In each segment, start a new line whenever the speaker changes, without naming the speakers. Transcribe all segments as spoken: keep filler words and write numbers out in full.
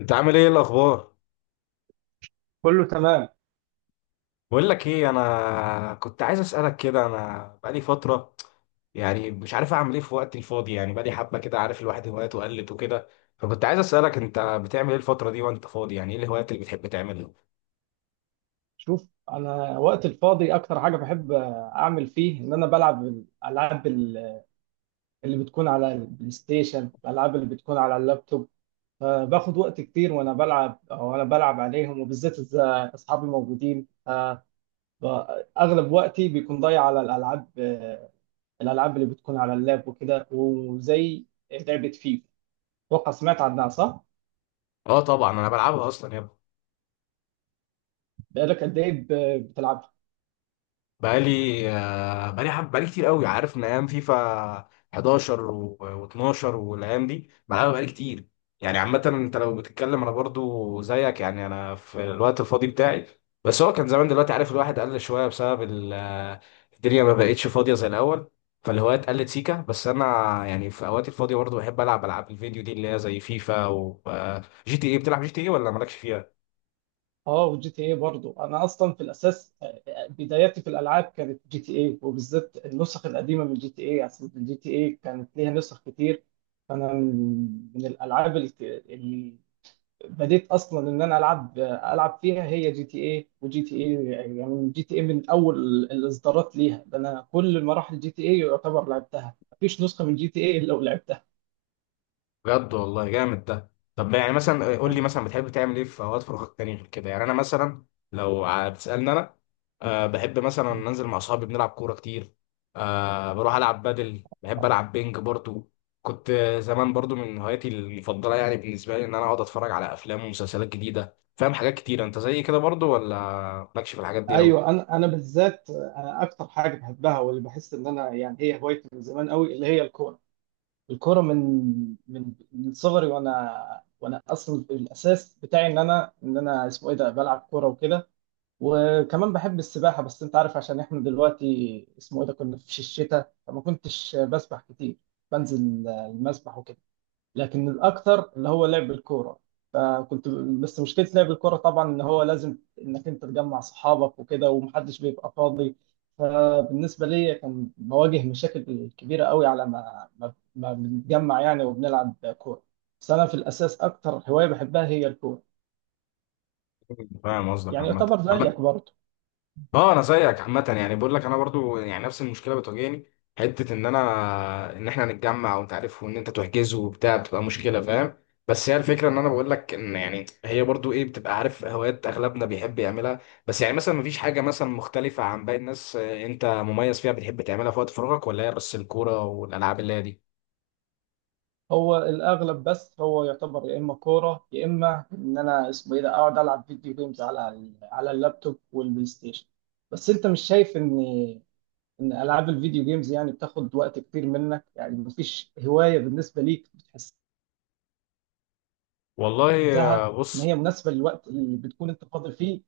انت عامل ايه الاخبار؟
كله تمام.
بقول لك ايه، انا كنت عايز اسالك كده. انا بقالي فتره يعني مش عارف اعمل ايه في وقتي الفاضي. يعني بقالي حبه كده، عارف، الواحد هواياته قلت وكده. فكنت عايز اسالك، انت بتعمل ايه الفتره دي وانت فاضي؟ يعني ايه الهوايات اللي بتحب تعملها؟
شوف، انا وقت الفاضي اكتر حاجه بحب اعمل فيه ان انا بلعب الالعاب ال- اللي بتكون على البلاي ستيشن، الالعاب اللي بتكون على اللابتوب، فباخد وقت كتير وانا بلعب، وانا بلعب عليهم، وبالذات اذا اصحابي موجودين. ف- ب- اغلب وقتي بيكون ضايع على الالعاب، آه، الالعاب اللي بتكون على اللاب وكده، وزي لعبه فيفا، اتوقع سمعت عنها صح؟
اه، طبعا انا بلعبها اصلا يا ابني.
بقالك قد ايه ب- بتلعب؟
بقالي آه، بقالي حب، بقالي كتير قوي، عارف، من ايام فيفا احداشر و12 والايام دي بلعبها بقالي كتير. يعني عامة انت لو بتتكلم، انا برضو زيك. يعني انا في الوقت الفاضي بتاعي، بس هو كان زمان، دلوقتي عارف الواحد قل شوية بسبب ال- آه، الدنيا ما بقتش فاضية زي الاول. فالهوايات قلت سيكا، بس انا يعني في اوقاتي الفاضية برضو بحب العب العاب الفيديو دي اللي هي زي فيفا و جي تي اي. بتلعب جي تي اي ولا مالكش فيها؟
اه، وجي تي اي برضه انا اصلا في الاساس، آه، بداياتي في الالعاب كانت جي تي اي، وبالذات النسخ القديمه من جي تي اي، اصل جي تي اي كانت ليها نسخ كتير. فانا من من الالعاب الك- اللي بديت اصلا ان انا العب العب فيها هي جي تي اي، وجي تي اي يعني جي تي اي من اول الاصدارات ليها. ده انا كل مراحل جي تي اي يعتبر لعبتها، مفيش نسخه من جي تي اي الا ولعبتها.
بجد والله جامد ده. طب يعني مثلا قول لي،
آه.
مثلا بتحب تعمل ايه في اوقات فراغك تاني غير كده؟ يعني انا مثلا، لو هتسالني انا، أه بحب مثلا ننزل مع اصحابي بنلعب كوره كتير. أه بروح العب بدل، بحب العب بينج برضو. كنت زمان برضو من هواياتي المفضله، يعني بالنسبه لي ان انا اقعد اتفرج على افلام ومسلسلات جديده، فاهم، حاجات كتير. انت زي كده برضو، ولا مالكش في الحاجات دي قوي؟
ايوه، انا انا بالذات انا اكتر حاجه بحبها واللي بحس ان انا يعني هي هوايتي من زمان قوي اللي هي الكوره. الكوره من من من صغري، وانا وانا اصلا الاساس بتاعي ان انا ان انا اسمه ايه ده بلعب كوره وكده. وكمان بحب السباحه، بس انت عارف عشان احنا دلوقتي اسمه ايه ده كنا في الشتاء فما كنتش بسبح كتير، بنزل المسبح وكده. لكن الاكثر اللي هو لعب الكوره. فكنت، بس مشكله لعب الكوره طبعا ان هو لازم انك انت تجمع صحابك وكده ومحدش بيبقى فاضي، فبالنسبه لي كان بواجه مشاكل كبيره قوي على ما ما, ما بنتجمع يعني وبنلعب كوره. بس انا في الاساس اكتر هوايه بحبها هي الكوره.
فاهم قصدك
يعني
عامه.
يعتبر زيك
عامة،
برضه.
اه انا زيك عامه. يعني بقول لك انا برضو يعني نفس المشكله بتواجهني، حته ان انا ان احنا نتجمع وانت عارف، وان انت تحجزه وبتاع بتبقى مشكله، فاهم. بس هي الفكره، ان انا بقول لك ان يعني هي برضو ايه، بتبقى عارف هوايات اغلبنا بيحب يعملها. بس يعني مثلا مفيش حاجه مثلا مختلفه عن باقي الناس، آه، انت مميز فيها بتحب تعملها في وقت فراغك، ولا هي بس الكوره والالعاب اللي هي دي؟
هو الاغلب بس هو يعتبر يا اما كوره يا اما ان انا اسمه ايه ده اقعد العب فيديو جيمز على ال- على اللابتوب والبلاي ستيشن. بس انت مش شايف ان ان العاب الفيديو جيمز يعني بتاخد وقت كتير منك؟ يعني مفيش هوايه بالنسبه ليك بتحسها
والله آه،
ان هي
بص.
مناسبه للوقت اللي بتكون انت فاضي فيه؟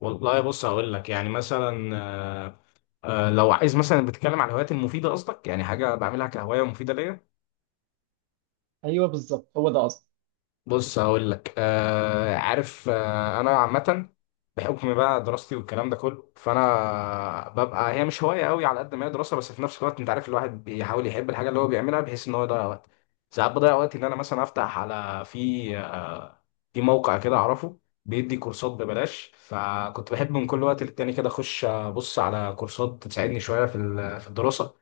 والله بص، هقول لك يعني مثلا، آه، آه، لو عايز مثلا بتتكلم على الهوايات المفيده قصدك، يعني حاجه بعملها كهوايه مفيده ليا.
ايوه، بالظبط، هو ده اصلا.
بص هقول لك، آه عارف، آه انا عامه، بحكم بقى دراستي والكلام ده كله، فانا ببقى، هي مش هوايه قوي على قد ما هي دراسه، بس في نفس الوقت انت عارف الواحد بيحاول يحب الحاجه اللي هو بيعملها بحيث ان هو يضيع وقت. ساعات بضيع وقت ان انا مثلا افتح على في في موقع كده اعرفه، بيدي كورسات ببلاش. فكنت بحب من كل وقت للتاني كده اخش ابص على كورسات تساعدني شويه في ال- في الدراسه.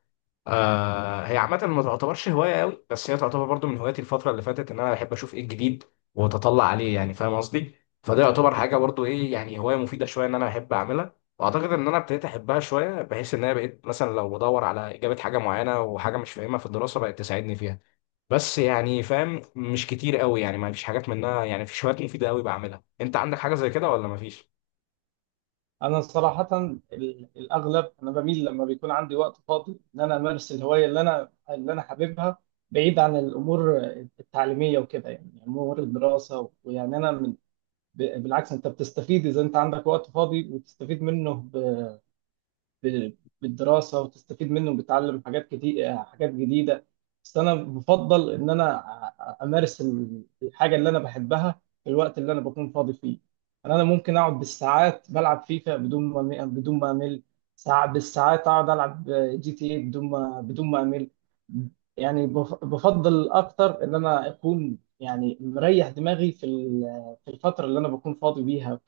آه هي عامه ما تعتبرش هوايه قوي، بس هي تعتبر برضو من هواياتي الفتره اللي فاتت ان انا بحب اشوف ايه الجديد واتطلع عليه، يعني فاهم قصدي. فده يعتبر حاجه برضو ايه، يعني هوايه مفيده شويه ان انا بحب اعملها، واعتقد ان انا ابتديت احبها شويه بحيث ان انا بقيت مثلا لو بدور على اجابه حاجه معينه وحاجه مش فاهمها في الدراسه، بقت تساعدني فيها. بس يعني فاهم مش كتير قوي، يعني ما فيش حاجات منها، يعني في شوية مفيدة قوي بعملها. انت عندك حاجة زي كده ولا ما فيش؟
انا صراحه ال- الاغلب انا بميل لما بيكون عندي وقت فاضي ان انا امارس الهوايه اللي انا اللي انا حاببها، بعيد عن الامور التعليميه وكده، يعني امور الدراسه. ويعني انا من ب- بالعكس، انت بتستفيد اذا انت عندك وقت فاضي وتستفيد منه ب- بالدراسه وتستفيد منه وبتتعلم حاجات كتير، حاجات جديده. بس انا بفضل ان انا أ- امارس ال- الحاجه اللي انا بحبها في الوقت اللي انا بكون فاضي فيه. انا أنا ممكن اقعد بالساعات بلعب فيفا بدون ما بدون ما امل. ساعات بالساعات اقعد العب جي تي اي بدون ما بدون ما امل. يعني بف- بفضل اكتر ان انا اكون يعني مريح دماغي في ال- في الفتره اللي انا بكون فاضي بيها،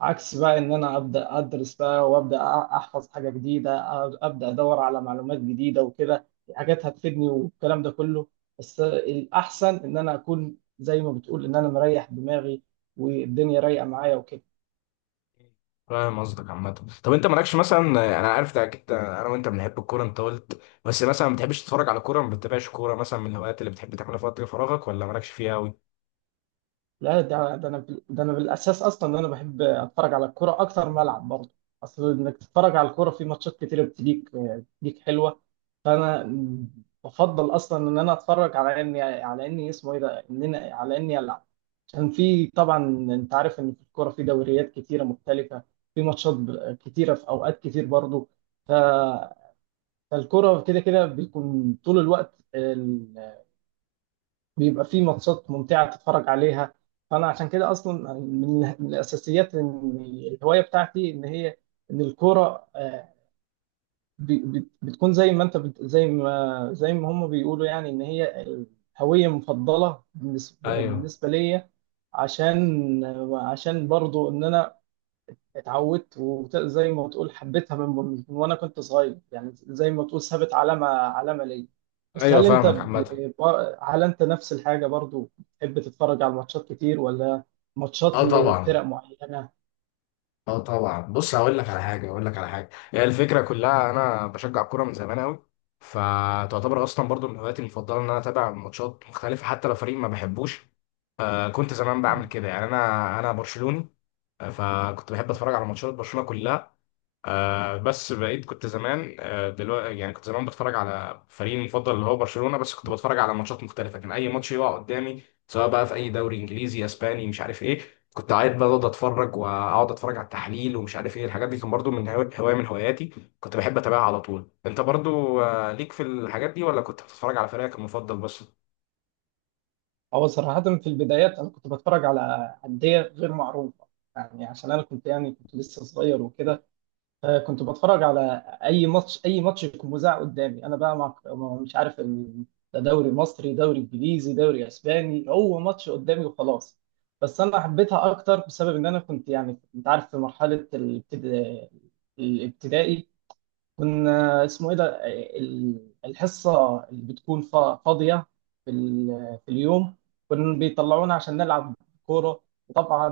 عكس بقى ان انا ابدا ادرس بقى، وابدا أ- احفظ حاجه جديده، أ- ابدا ادور على معلومات جديده وكده، حاجات هتفيدني والكلام ده كله. بس الاحسن ان انا اكون زي ما بتقول ان انا مريح دماغي والدنيا رايقه معايا وكده.
فاهم قصدك عامة. طب انت مالكش مثلا، انا عارف ده اكيد انا وانت بنحب الكورة، انت قلت، بس مثلا ما بتحبش تتفرج على كورة، ما بتتابعش كورة مثلا من الهوايات اللي بتحب تعملها في وقت فراغك، ولا مالكش فيها قوي؟
لا، ده ده انا بال- ده انا بالاساس اصلا ان انا بحب اتفرج على الكوره اكتر ما العب برضه. اصل انك تتفرج على الكوره في ماتشات كتيره، بتليك بتليك حلوه، فانا بفضل اصلا ان انا اتفرج على اني على اني اسمه ايه ده ان انا على اني العب. كان في طبعا انت عارف ان في الكوره في دوريات كتيره مختلفه، في ماتشات ب- كتيره، في اوقات كتير برضو. ف... فالكوره كده كده بيكون طول الوقت ال... بيبقى في ماتشات ممتعه تتفرج عليها. فانا عشان كده اصلا من من الاساسيات ان الهوايه بتاعتي ان هي، ان الكوره، آه، بي- بت- بتكون زي ما انت بت... زي ما زي ما هم بيقولوا يعني ان هي الهوية مفضلة بالنسبة
ايوه،
بالنسبة ليا، عشان عشان برضو ان انا اتعودت، وزي ما تقول حبيتها من... من وانا كنت صغير، يعني زي ما تقول سابت علامة علامة ليا. بس
ايوه،
هل انت
فاهمك
ب...
عامة.
ب- هل انت نفس الحاجة برضو بتحب تتفرج على الماتشات كتير، ولا ماتشات
اه
لفرق
طبعا،
معينة؟
اه طبعا، بص هقول لك على حاجة. هقول لك على حاجة هي الفكرة كلها، انا بشجع الكورة من زمان قوي، فتعتبر اصلا برضو من هواياتي المفضلة ان انا اتابع ماتشات مختلفة حتى لو فريق ما بحبوش. كنت زمان بعمل كده، يعني انا انا برشلوني. آه، فكنت بحب اتفرج على ماتشات برشلونه كلها. آه، بس بقيت كنت زمان، دلوقتي يعني كنت زمان بتفرج على فريقي المفضل اللي هو برشلونه. بس كنت بتفرج على ماتشات مختلفه، كان اي ماتش يقع قدامي سواء بقى في اي دوري انجليزي، اسباني، مش عارف ايه. كنت قاعد بقى اقعد اتفرج، واقعد اتفرج على التحليل ومش عارف ايه الحاجات دي، كان برضو من هوا- هوايه من هواياتي. كنت بحب اتابعها على طول. انت برضو آه، ليك في الحاجات دي، ولا كنت بتتفرج على فريقك المفضل بس؟
هو صراحة في البدايات أنا كنت بتفرج على أندية غير معروفة، يعني عشان أنا كنت يعني كنت لسه صغير وكده، فكنت بتفرج على أي ماتش أي ماتش يكون مذاع قدامي، أنا بقى مع، مش عارف، ال- ده دوري مصري، دوري إنجليزي، دوري أسباني، هو ماتش قدامي وخلاص. بس أنا حبيتها أكتر بسبب إن أنا كنت، يعني أنت عارف، في مرحلة الابتدا- الابتدائي كنا اسمه ايه ده ال- الحصه اللي بتكون فا- فاضيه في ال- في اليوم، كنا بيطلعونا عشان نلعب كوره. وطبعا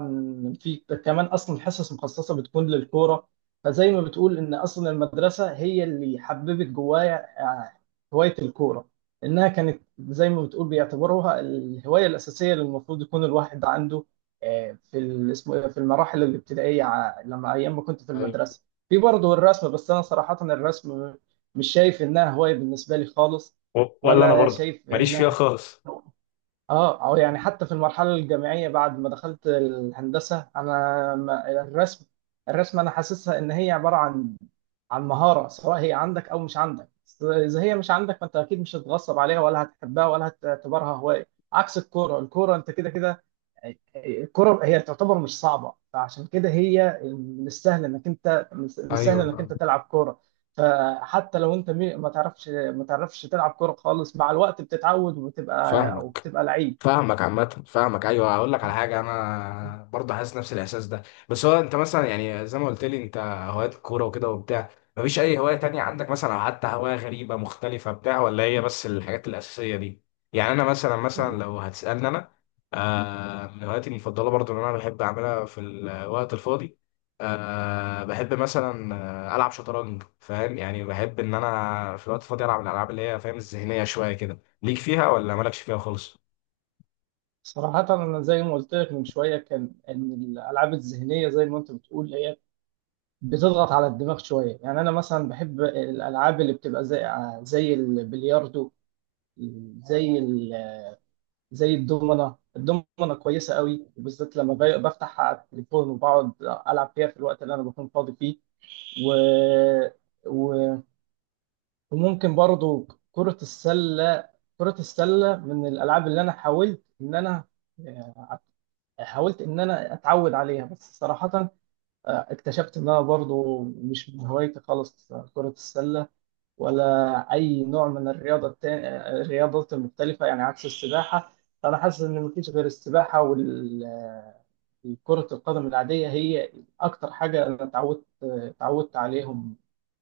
في كمان اصلا الحصص مخصصه بتكون للكوره. فزي ما بتقول ان اصلا المدرسه هي اللي حببت جوايا، آه، هوايه الكوره، انها كانت زي ما بتقول بيعتبروها الهوايه الاساسيه اللي المفروض يكون الواحد عنده، آه، في ال- اسمه إيه ده، في المراحل الابتدائيه ع- لما ايام ما كنت في
ايوه.
المدرسه. في برضه الرسم، بس انا صراحة الرسم مش شايف انها هواية بالنسبة لي خالص،
و- ولا انا
ولا
برضو
شايف
ماليش فيها
انها،
خالص.
اه، او يعني حتى في المرحلة الجامعية بعد ما دخلت الهندسة انا ما- الرسم، الرسم انا حاسسها ان هي عبارة عن عن مهارة، سواء هي عندك او مش عندك، بس اذا هي مش عندك فانت اكيد مش هتتغصب عليها ولا هتحبها ولا هتعتبرها هواية. عكس الكورة، الكورة انت كده كده، الكرة هي تعتبر مش صعبة، فعشان كده هي من السهل انك انت من السهل
ايوه
انك
فاهم.
انت تلعب كرة. فحتى لو انت مي- ما تعرفش ما تعرفش تلعب كرة خالص، مع الوقت بتتعود وبتبقى، او
فاهمك
بتبقى لعيب.
فاهمك عامة، فاهمك. أيوه هقول لك على حاجة، أنا برضه حاسس نفس الإحساس ده. بس هو أنت مثلا، يعني زي ما قلت لي أنت، هوايات كورة وكده وبتاع، مفيش أي هواية تانية عندك مثلا؟ أو حتى هواية غريبة مختلفة بتاع، ولا هي بس الحاجات الأساسية دي؟ يعني أنا مثلا مثلا لو هتسألني أنا، آه من هواياتي المفضلة برضه اللي أنا بحب أعملها في الوقت الفاضي، آه بحب مثلا آه، ألعب شطرنج. فاهم يعني بحب إن أنا في الوقت الفاضي ألعب الألعاب اللي هي فاهم الذهنية شوية كده. ليك فيها ولا مالكش فيها خالص؟
صراحة أنا زي ما قلت لك من شوية كان إن الألعاب الذهنية زي ما أنت بتقول هي بتضغط على الدماغ شوية. يعني أنا مثلا بحب الألعاب اللي بتبقى زي، آه، زي البلياردو، زي زي الدومنة. الدومنة كويسة قوي، وبالذات لما ب- بفتح على التليفون وبقعد ألعب فيها في الوقت اللي أنا بكون فاضي فيه. و... و... وممكن برضو كرة السلة. كرة السلة من الألعاب اللي أنا حاولت إن أنا، آه، حاولت إن أنا أتعود عليها، بس صراحة، آه، اكتشفت إن أنا برضو مش من هوايتي خالص، آه، كرة السلة، ولا أي نوع من الرياضة التاني، الرياضات المختلفة، يعني عكس السباحة. فأنا حاسس إن مفيش غير السباحة وال كرة القدم العادية هي أكتر حاجة أنا اتعودت اتعودت عليهم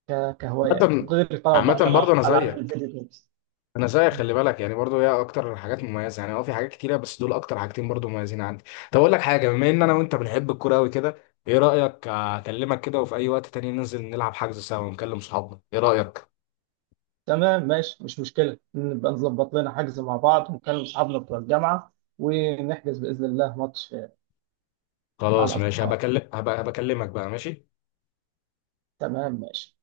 ك- كهواية،
عامة
غير طبعا بعض
عامة
الألعاب،
برضه أنا
ألعاب
زيك
الفيديو جيمز.
أنا زيك خلي بالك. يعني برضه هي أكتر حاجات مميزة، يعني أه في حاجات كتيرة بس دول أكتر حاجتين برضه مميزين عندي. طب أقول لك حاجة، بما إن أنا وأنت بنحب الكورة أوي كده، إيه رأيك أكلمك كده وفي أي وقت تاني ننزل نلعب، حجز سوا، ونكلم صحابنا، إيه رأيك؟
تمام، ماشي، مش مشكلة، نبقى نظبط لنا حجز مع بعض ونكلم أصحابنا بتوع الجامعة ونحجز بإذن الله ماتش مع
خلاص ماشي.
الأصدقاء.
هبكلم هبقى هبكلمك بقى، ماشي.
تمام، ماشي.